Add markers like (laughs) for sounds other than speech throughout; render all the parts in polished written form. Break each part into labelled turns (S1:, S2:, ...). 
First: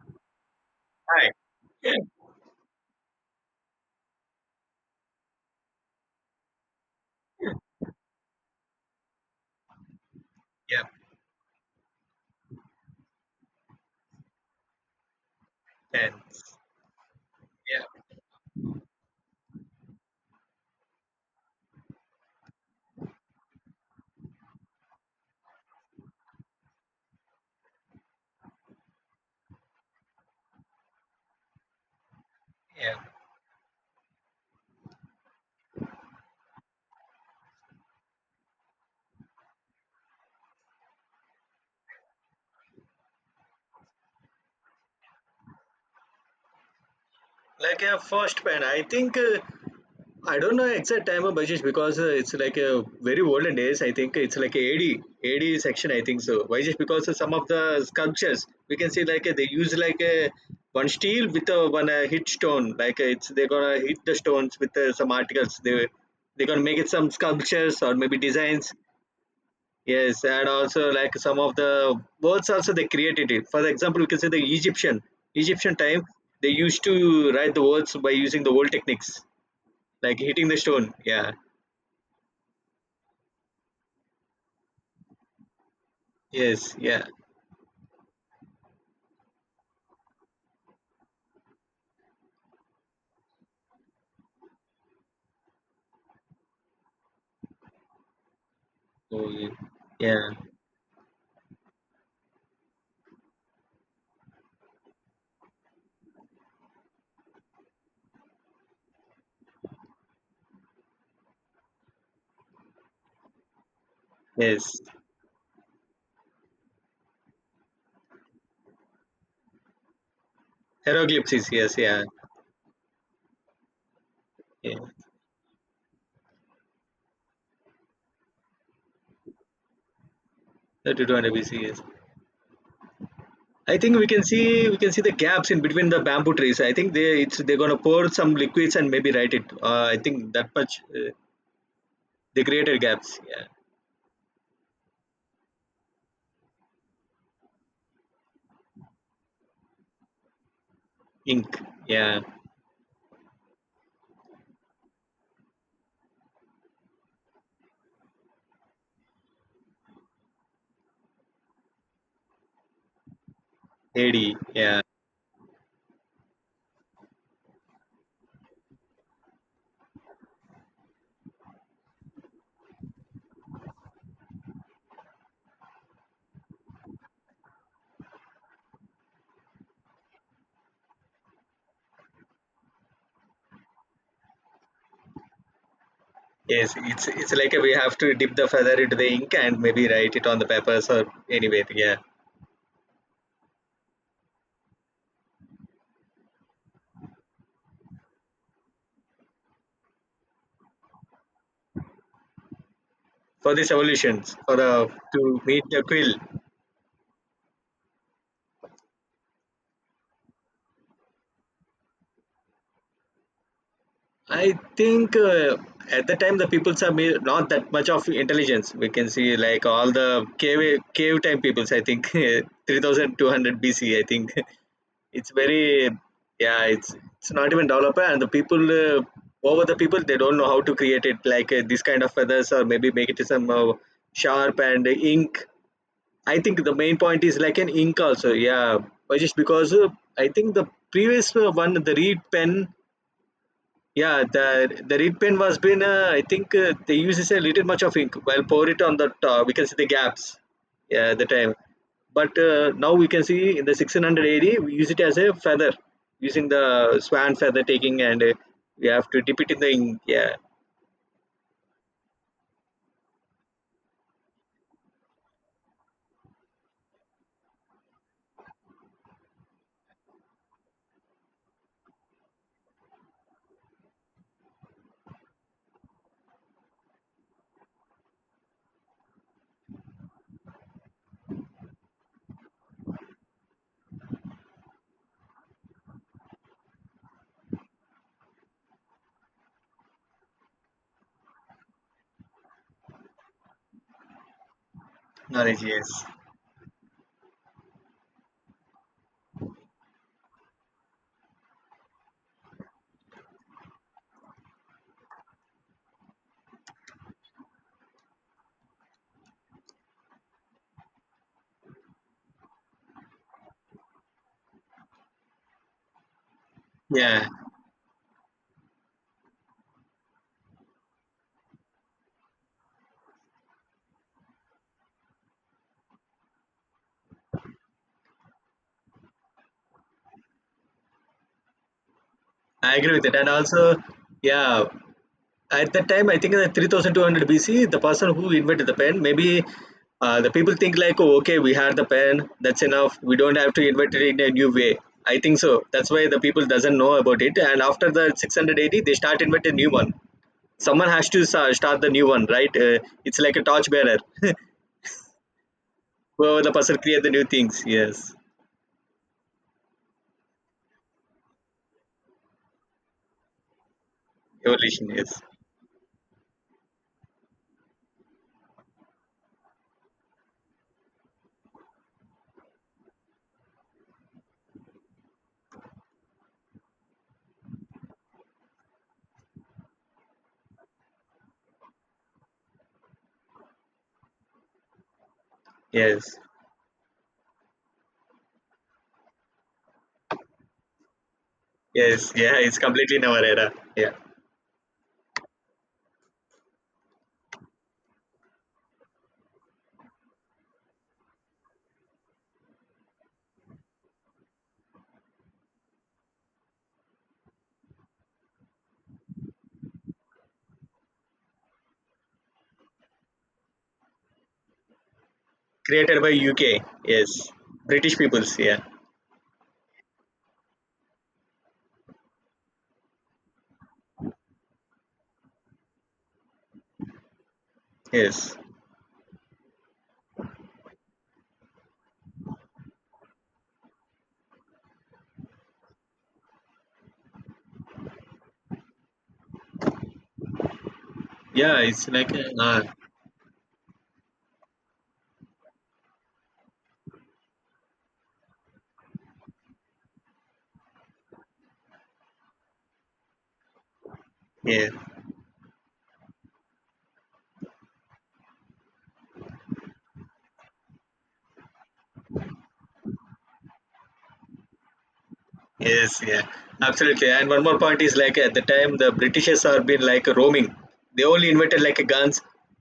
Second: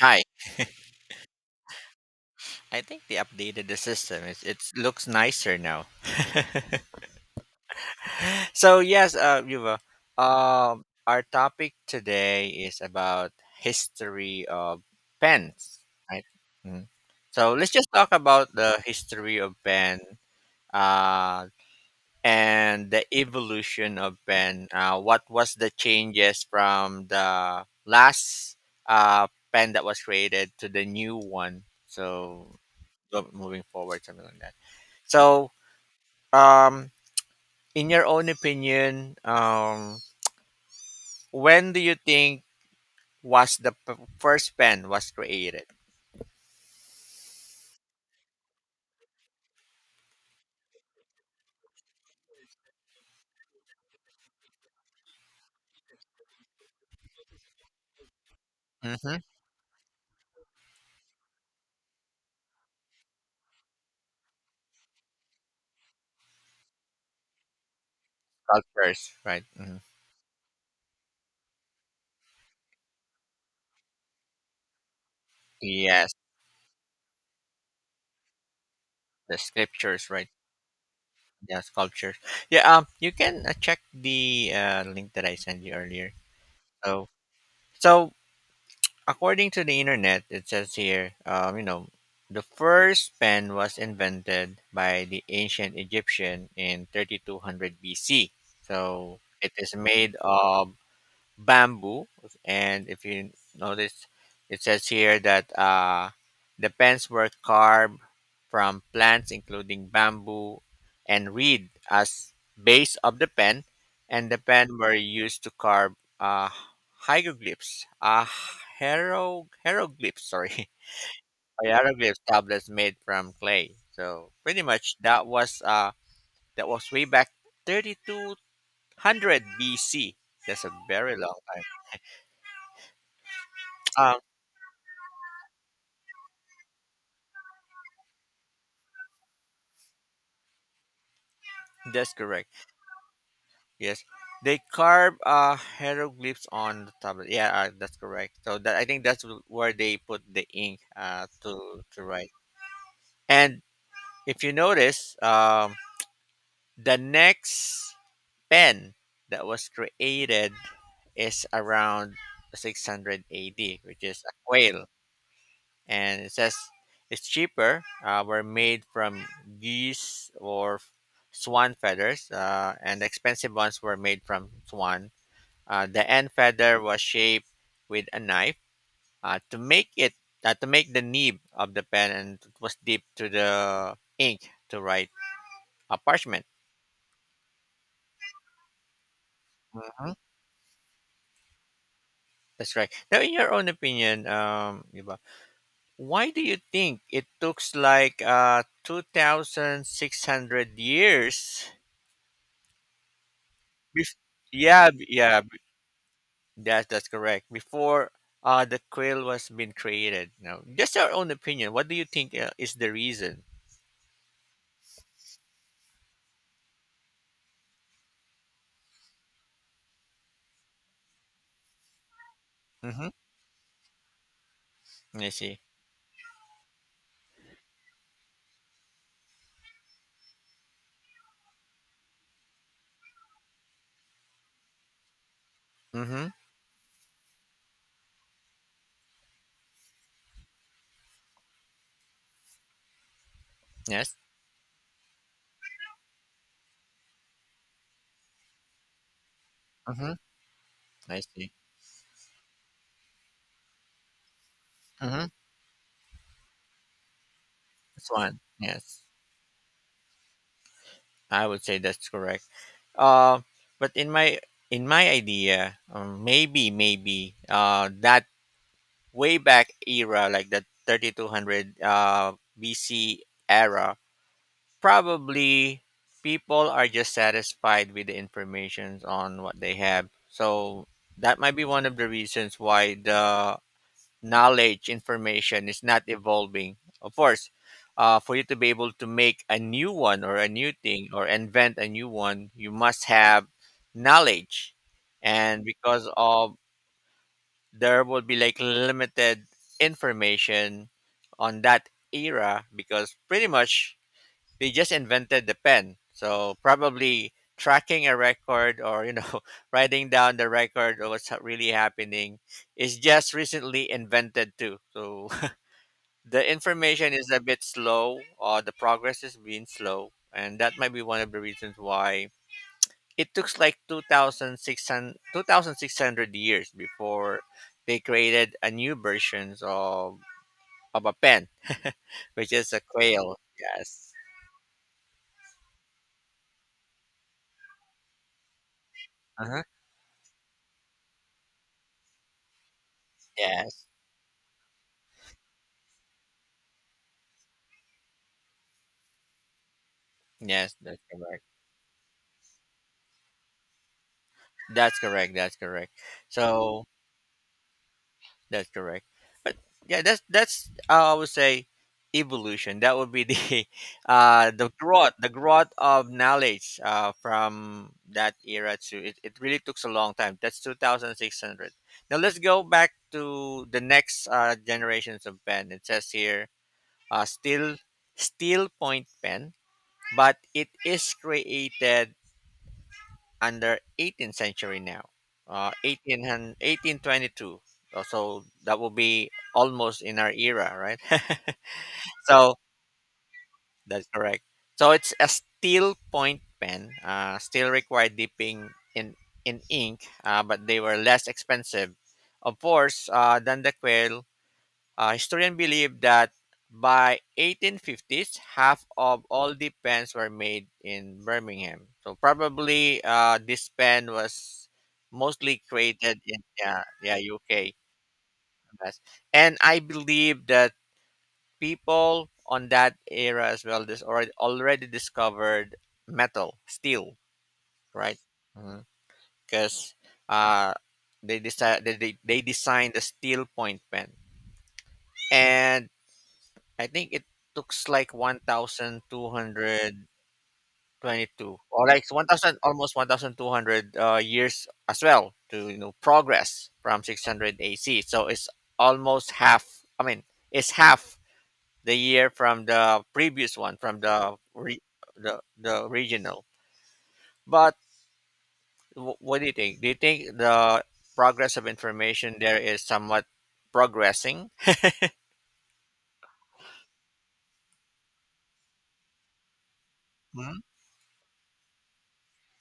S1: Hi.
S2: Right. (laughs)
S1: I think they updated the system. It looks nicer now. (laughs) So yes, Yuva,
S2: Yeah,
S1: our topic today is about history of pens, right?
S2: pens.
S1: Mhm. So let's just
S2: Yeah,
S1: talk about the history of pen, uh, and the evolution of pen. What was the changes from the last uh, pen that was created to the new one? So
S2: yeah.
S1: moving forward, something like that. So Um, in your own opinion, when do you think was the first pen was created?
S2: Like a first pen, I think I don't know exact time of Bajish because it's like a very olden days. I think it's like a AD section. I think so. Why just because of some of the sculptures we can see
S1: Mm-hmm.
S2: like they use like a one steel with a one hit stone. Like it's they're gonna hit the stones with some articles. They're gonna make it some sculptures or maybe designs.
S1: Cultures, right? Hmm.
S2: Yes, and also like some of the words also they created it. For example, we can say the Egyptian time
S1: Yes,
S2: they used to write the words by using the old techniques
S1: the scriptures,
S2: like
S1: right?
S2: hitting the stone. Yeah.
S1: Yes, cultures. Yeah. You can check the link that I sent you earlier.
S2: Yes. Yeah.
S1: So, so according to the internet, it says here, the first pen was invented by the ancient Egyptian in 3200 BC. So
S2: Oh, yeah.
S1: it is made
S2: Yeah.
S1: of bamboo. And if you notice, it says here that the pens were carved from plants, including bamboo and reed, as base of the pen, and the pen
S2: Yes.
S1: were used to carve uh, hieroglyphs. Hieroglyphs, sorry,
S2: Hieroglyphs.
S1: (laughs)
S2: Yes. Yeah.
S1: hieroglyphs tablets made from clay. So pretty
S2: Yeah.
S1: much that was that was way back 3200 BC. That's a
S2: That
S1: very long
S2: we Yes. I think we
S1: time.
S2: can see we can see the gaps in between the bamboo trees. I think they're gonna pour some liquids and maybe write it. I think that much
S1: That's
S2: they
S1: correct.
S2: created gaps. Yeah.
S1: Yes, they carve hieroglyphs on the tablet. Yeah, that's correct. So that I think that's where they put the ink
S2: Ink.
S1: to
S2: Yeah.
S1: write. And if you notice, the next pen that was created is around 600 AD, which is a
S2: AD. Yeah.
S1: quail, and it says it's cheaper. Were made from geese or swan feathers, and the expensive ones were made from swan. The end feather was shaped with a knife, uh, to make it to make the nib of the pen, and it was dipped to the ink to write a parchment.
S2: Yes, it's like we have to dip the feather into the ink and maybe
S1: Mhm.
S2: write it on the papers or anyway. Yeah,
S1: That's right. Now, in your own opinion, Yuba, why do you think it took like two thousand six hundred years?
S2: for these
S1: Bef-
S2: evolutions, for the
S1: yeah,
S2: to
S1: yeah, b-
S2: meet the quill.
S1: that's that's correct. Before the quill was been created. Now, just your own opinion. What do you think is the reason?
S2: I think at the time the peoples are not that much of intelligence. We can see like all the cave time peoples. I think (laughs) three
S1: Mm-hmm.
S2: thousand two hundred BC. I think (laughs) it's
S1: I see.
S2: very. Yeah. It's not even developed and the people. Over the people they don't know how to create it like this kind of feathers or maybe make it some sharp and ink.
S1: Mm-hmm.
S2: I think the main point is like an ink also. Yeah, but just because I think the previous one, the reed pen.
S1: Yes.
S2: Yeah, the reed pen was been. I think they uses a little much of ink while pour it on the top. We can see the
S1: Mm-hmm.
S2: gaps. Yeah, at
S1: I
S2: the
S1: see.
S2: time. But now we can see in the 1600 AD, we use it as
S1: Mm-hmm.
S2: a feather, using the swan feather taking,
S1: That's
S2: and
S1: one.
S2: we
S1: Yes.
S2: have to dip it in the ink. Yeah.
S1: I would say that's correct. Uh, but in my idea, maybe that way back era, like the 3200 BC era, probably people are just satisfied with the information on what they have. So that might be one of the reasons why the knowledge information is not evolving, of course. For you to be able to make a new one or a new thing or invent a new one, you must have knowledge,
S2: Knowledge,
S1: and
S2: yes.
S1: because of there will be like limited information on that era, because pretty much they just invented the pen, so probably tracking a record or (laughs) writing down the record of what's really happening is just recently invented too. So the information
S2: Yeah,
S1: is a bit slow, or the progress is being slow, and that might be one of the reasons why it took like 2600 years before they created a new versions of a pen, which is
S2: I
S1: a
S2: agree with it. And
S1: quail.
S2: also,
S1: Yes.
S2: yeah, at that time, I think in the 3200 BC, the person who invented the pen, maybe
S1: Uh-huh.
S2: the people think like, oh, okay, we had the pen, that's enough. We don't have to
S1: Yes,
S2: invent it in a new way. I think so. That's why the people doesn't know about it. And after the 680, they start invent a new one.
S1: yes,
S2: Someone
S1: that's
S2: has to
S1: correct,
S2: start the new one, right? It's like a torch bearer. (laughs)
S1: that's correct, that's correct.
S2: Whoever the person
S1: So
S2: create the new things. Yes,
S1: that's correct. But yeah, that's I would say evolution. That would be the, (laughs) the
S2: evolution.
S1: growth
S2: Yes,
S1: the growth of knowledge, from that era to it really took a long time. That's two thousand six hundred. Now let's go back to the next generations of pen. It says here, still steel steel point pen, but it is created under 18th century now,
S2: yes,
S1: 18, 1822. So that will be almost in our era, right? (laughs)
S2: yes. Yeah,
S1: So
S2: it's completely in our era. Yeah,
S1: that's correct. So it's a steel point pen, still required dipping in, ink, but they were less expensive, of course, than the quill. Historians believe that by 1850s, half of all the pens were made in Birmingham. So probably this pen was mostly
S2: created by
S1: created in,
S2: UK.
S1: yeah,
S2: Yes,
S1: UK.
S2: British peoples. Yeah,
S1: Yes. And I believe that people on that era as well this already discovered metal steel, right?
S2: yes.
S1: Because uh, they designed the steel point pen, and I think it looks like 1,222
S2: Yeah,
S1: or
S2: it's
S1: like
S2: like
S1: 1,000,
S2: uh,
S1: almost 1,200 years as well, to progress from 600 AC. So it's almost half. I mean, it's half the year from the previous one, from the
S2: yeah,
S1: re- the regional. But what do you think? Do you think the progress of information there is somewhat progressing?
S2: yes, yeah, absolutely. And one more point is like at the time the Britishers are been like roaming. They only invented like guns.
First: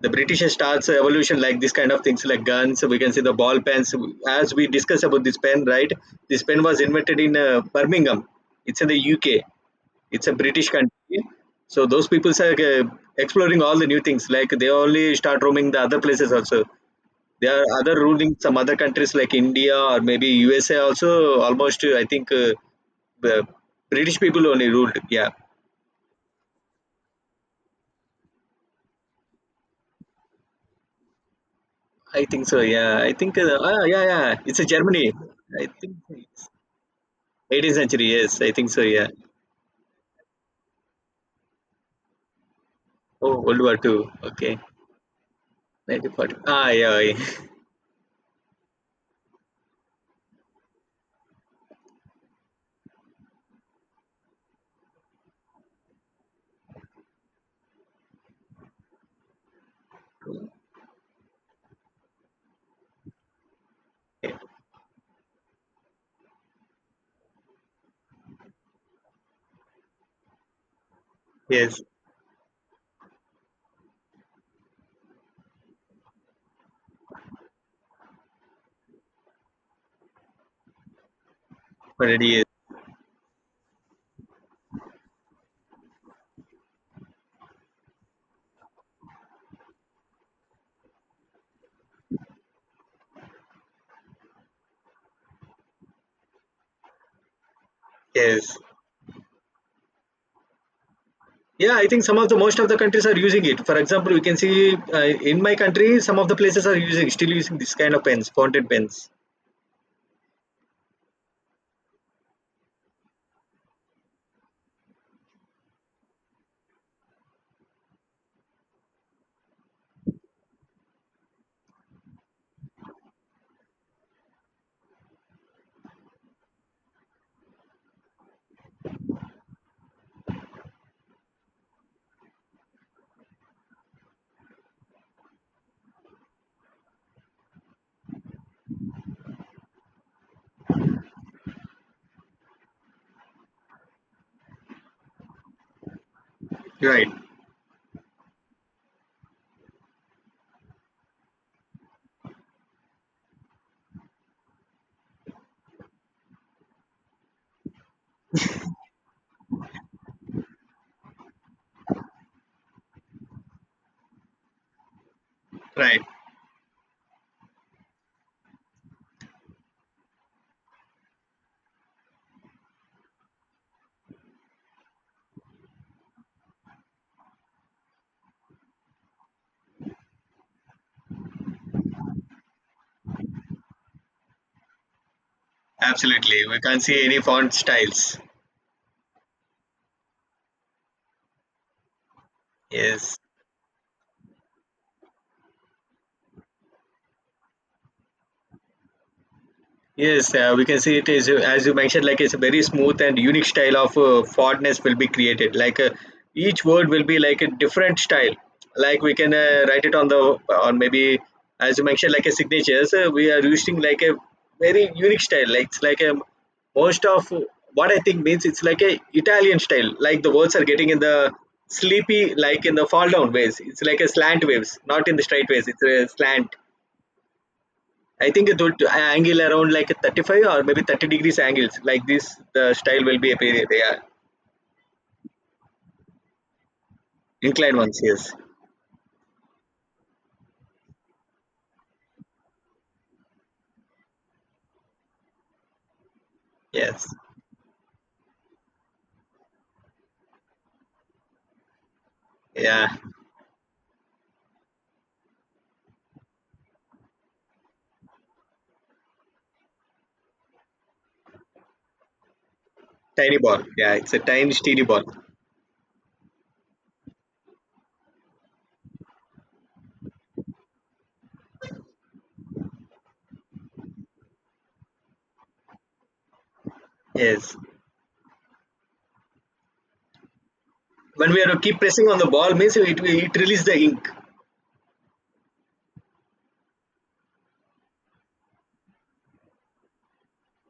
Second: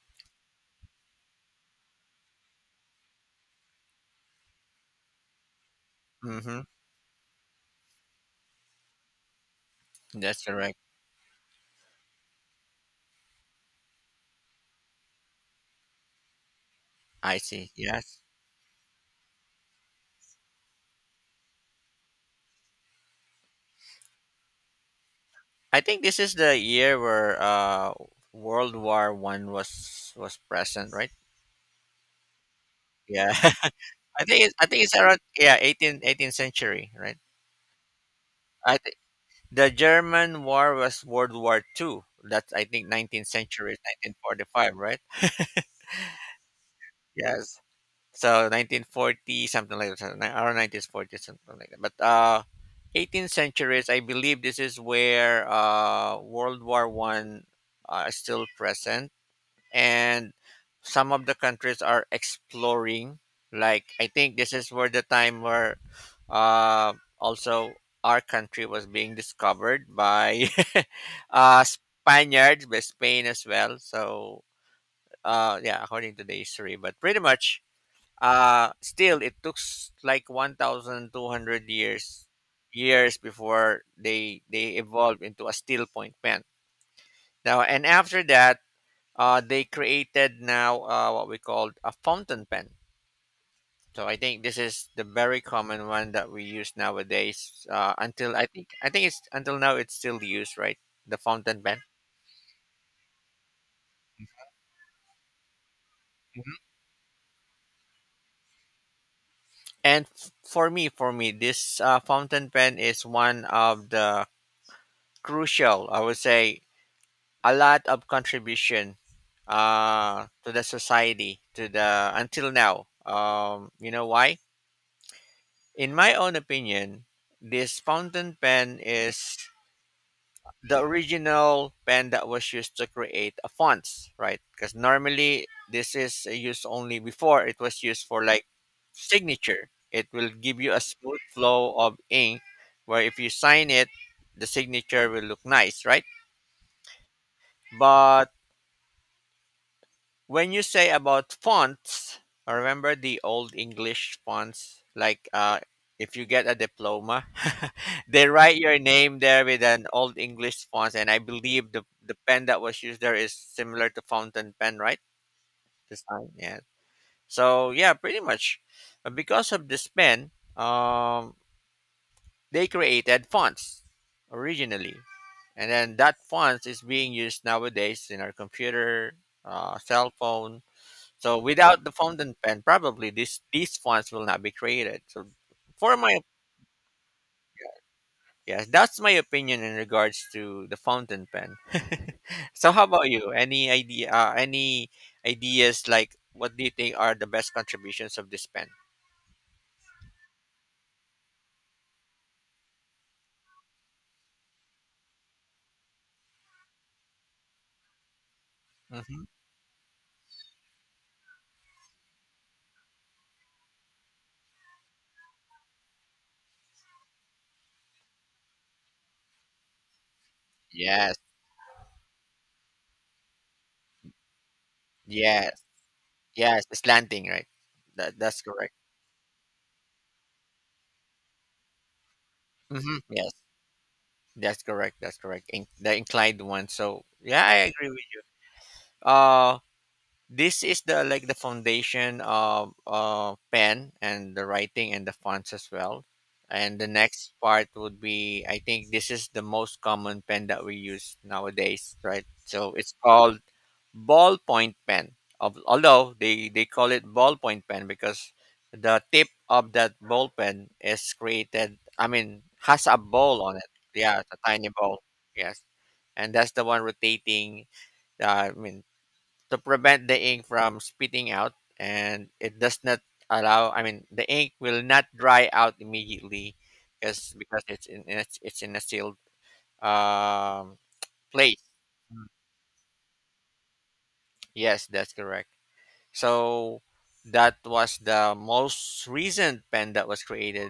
S2: The British starts evolution like this kind of things like guns. We can see the ball pens. As we discuss about this pen, right? This
S1: Mm-hmm.
S2: pen was invented in Birmingham. It's in the UK. It's a
S1: That's
S2: British
S1: correct.
S2: country. So those people are exploring all the new things. Like they only start roaming the other places also.
S1: I
S2: There are
S1: see.
S2: other
S1: Yes.
S2: ruling some other countries like India or maybe USA also almost I think the British people only ruled. Yeah,
S1: I think this is the year where World War One was present, right?
S2: I think so. Yeah, I
S1: Yeah.
S2: think
S1: (laughs)
S2: yeah
S1: I
S2: yeah
S1: think it's,
S2: it's
S1: I
S2: a
S1: think it's
S2: Germany.
S1: around, yeah,
S2: I think
S1: 18th
S2: it's
S1: century, right?
S2: 18th century. Yes, I think
S1: I
S2: so.
S1: think
S2: Yeah.
S1: the German war was World War Two. That's, I think, 19th
S2: Oh, World War
S1: century,
S2: Two. Okay,
S1: 1945, right?
S2: 1940. Yeah. Yeah.
S1: Yes. So 1940 something like that, around 1940 something like that. But 18th centuries, I believe this is where World War One is still present, and some of the countries are exploring. Like, I think this is where the time where, uh, also, our country was being discovered by (laughs)
S2: (laughs) Yes,
S1: Spaniards, by Spain as well. So yeah, according to the history. But pretty much, still it took like 1,200
S2: already,
S1: years,
S2: yes.
S1: before they evolved into a steel point pen. Now, and after that, they created now, what we call a fountain pen. So I think this is the very common one that we use nowadays. Until, I
S2: Yes.
S1: think I think it's, until now it's still used, right? The fountain
S2: Yeah,
S1: pen.
S2: I think some of the most of the countries are using it. For example, we can see in my country, some of the places are using still using this kind of pens, fountain pens.
S1: And for me, this fountain pen is one of the crucial. I would say a lot of contribution to the society, to the, until now. You know why? In my own opinion, this fountain pen is the original pen that was used to create a fonts, right? Because normally this is used only before, it was used for like signature. It will give you a smooth flow of ink, where if you sign it, the signature will look nice, right?
S2: Right,
S1: But when you say about fonts, I remember the old English fonts. Like, if you get a diploma, (laughs) they write your name there with an old English font, and I believe the pen that was used there is similar to fountain pen, right?
S2: right.
S1: Design, yeah. So yeah, pretty much. But because of this pen, um, they created fonts originally, and then that font is being used nowadays in our computer, cell phone. So without the fountain pen, probably this these fonts will not be created. So for my
S2: Absolutely. We can't see any font styles.
S1: yes, that's my opinion in regards to the fountain pen. (laughs) So how about
S2: Yes.
S1: you? Any idea? Any ideas, like, what do you think are the best contributions of this pen?
S2: Yes, we can see it is as you mentioned, like it's a very smooth and unique style of fondness will be created. Like each word will be like a different style. Like we
S1: Hmm.
S2: can write it on maybe, as you mentioned, like a signatures. We are using like a very unique style. Like it's like a most of what I think means it's like a Italian style. Like the words are getting in
S1: Yes,
S2: the sleepy, like in the fall down ways. It's like a slant waves, not in the straight
S1: yes,
S2: ways. It's a slant.
S1: yes. The slanting, right? That
S2: I
S1: that's
S2: think it
S1: correct.
S2: would angle around like a 35 or maybe 30 degrees angles. Like this, the
S1: Hmm.
S2: style will be
S1: Yes,
S2: a appear. Yeah,
S1: that's correct. That's correct. In, the inclined one. So yeah, I
S2: inclined
S1: agree
S2: ones.
S1: with you.
S2: Yes,
S1: This is the, like, the foundation of pen, and the writing, and the fonts as well. And the
S2: yes,
S1: next part would be, I think this is the most common pen that we use nowadays, right? So it's
S2: yeah.
S1: called ballpoint pen. Although they call it ballpoint pen because the tip of that ball pen is created, I mean, has a
S2: Tiny
S1: ball on
S2: ball.
S1: it.
S2: Yeah, it's a
S1: Yeah, it's a
S2: tiny
S1: tiny
S2: steely
S1: ball.
S2: ball.
S1: Yes, and that's the one rotating, I mean, to prevent the ink from spitting out. And it does not allow, I mean, the ink will not dry out immediately, because
S2: Yes.
S1: it's in it's in a sealed, um
S2: When we are to
S1: place.
S2: keep pressing on
S1: Mm.
S2: the ball, means it releases the ink.
S1: Yes, that's correct. So that was the most recent pen that was created,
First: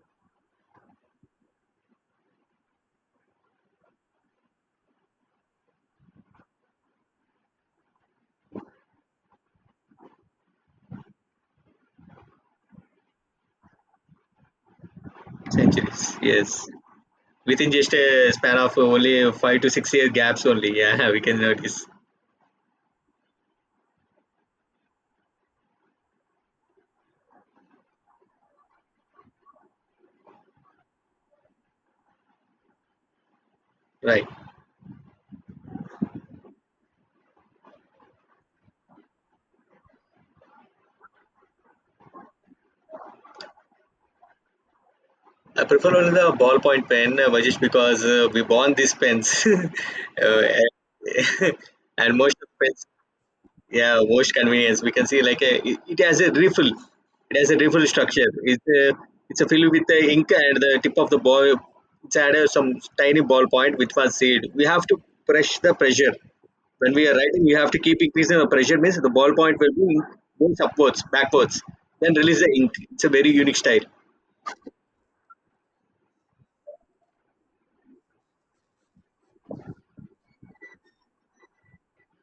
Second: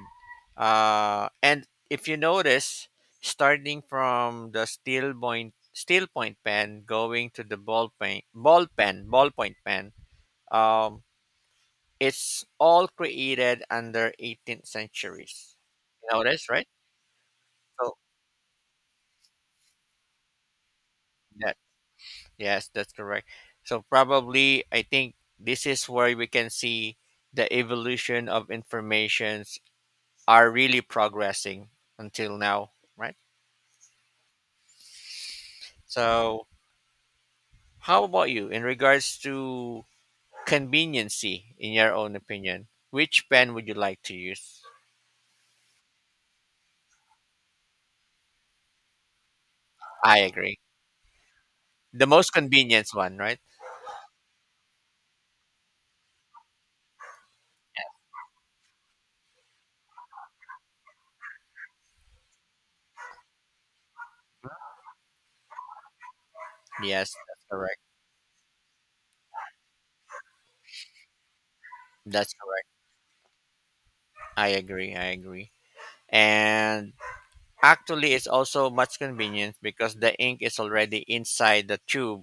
S1: and if you notice, starting from the steel point pen, going to the ballpoint pen, um it's all created under 18th centuries. You
S2: Centuries.
S1: know this,
S2: Yes,
S1: right?
S2: within just
S1: So
S2: a span of only 5 to 6 year gaps only. Yeah, (laughs) we can
S1: that
S2: notice.
S1: Yes, that's correct. So probably, I think this is where we can see the evolution of informations are really progressing until now, right?
S2: Right.
S1: So how about you, in regards to conveniency, in your own opinion? Which pen would you like to use?
S2: I prefer only the ballpoint pen, just because we bought these pens. (laughs)
S1: I agree.
S2: And (laughs)
S1: The
S2: and
S1: most
S2: most of the.
S1: convenience one, right?
S2: Yeah, most convenience. We can see like a, it has a refill. It has a refill structure. It's a filled with the ink and the tip of the ball. It's had a, some tiny ball point which was seed. We have to press the pressure. When we
S1: Yes,
S2: are writing,
S1: that's
S2: we have to
S1: correct.
S2: keep increasing the pressure. Means the ball point will be goes upwards, backwards, then
S1: That's
S2: release the
S1: correct.
S2: ink. It's a very unique style.
S1: I agree. I agree. And actually, it's also much convenient because the ink is already inside the tube,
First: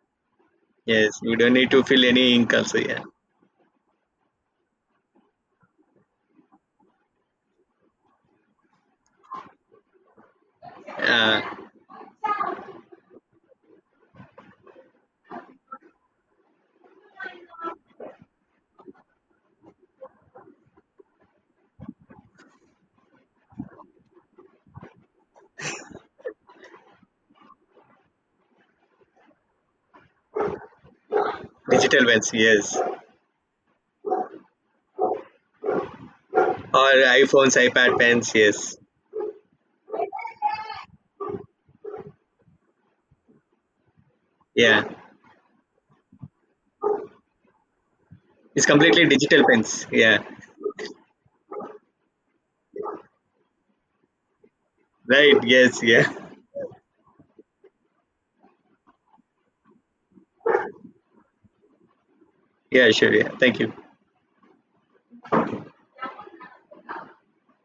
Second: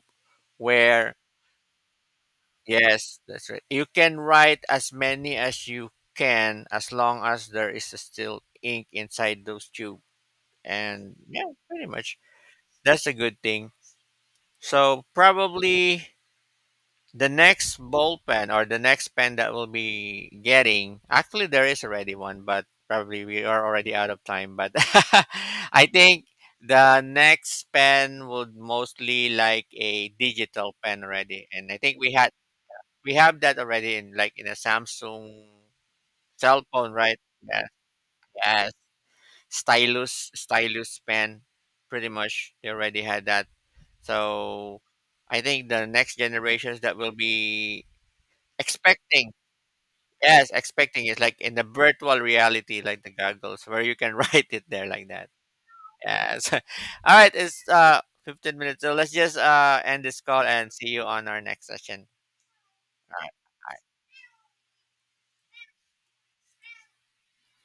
S1: where
S2: Yes, you don't need to fill any ink also. Yeah,
S1: yes, that's right. You can write as many as you can, as long as there is still ink inside those tube. And
S2: uh,
S1: yeah, pretty much, that's a good thing. So probably, the next ball pen or the next pen that we'll be getting, actually there is already one, but probably we are already out of time. But, (laughs) I think the next pen would mostly like a digital pen already, and I think
S2: digital
S1: we
S2: pens.
S1: had
S2: Yes,
S1: we have that already, in like in a Samsung cell phone,
S2: or
S1: right?
S2: iPhones,
S1: Yes,
S2: iPad pens.
S1: yes.
S2: Yes,
S1: Stylus pen, pretty much they already had that. So
S2: yeah.
S1: I think the next generations that will be
S2: It's completely
S1: expecting.
S2: digital pens. Yeah.
S1: Yes, expecting is like in the virtual reality, like the goggles, where you can (laughs) write it there like that.
S2: Right. Yes. Yeah.
S1: Yes. (laughs) All right, it's 15 minutes. So let's just end this call and see you on our next session.
S2: Yeah. Sure.
S1: All
S2: Yeah. Thank you.
S1: right.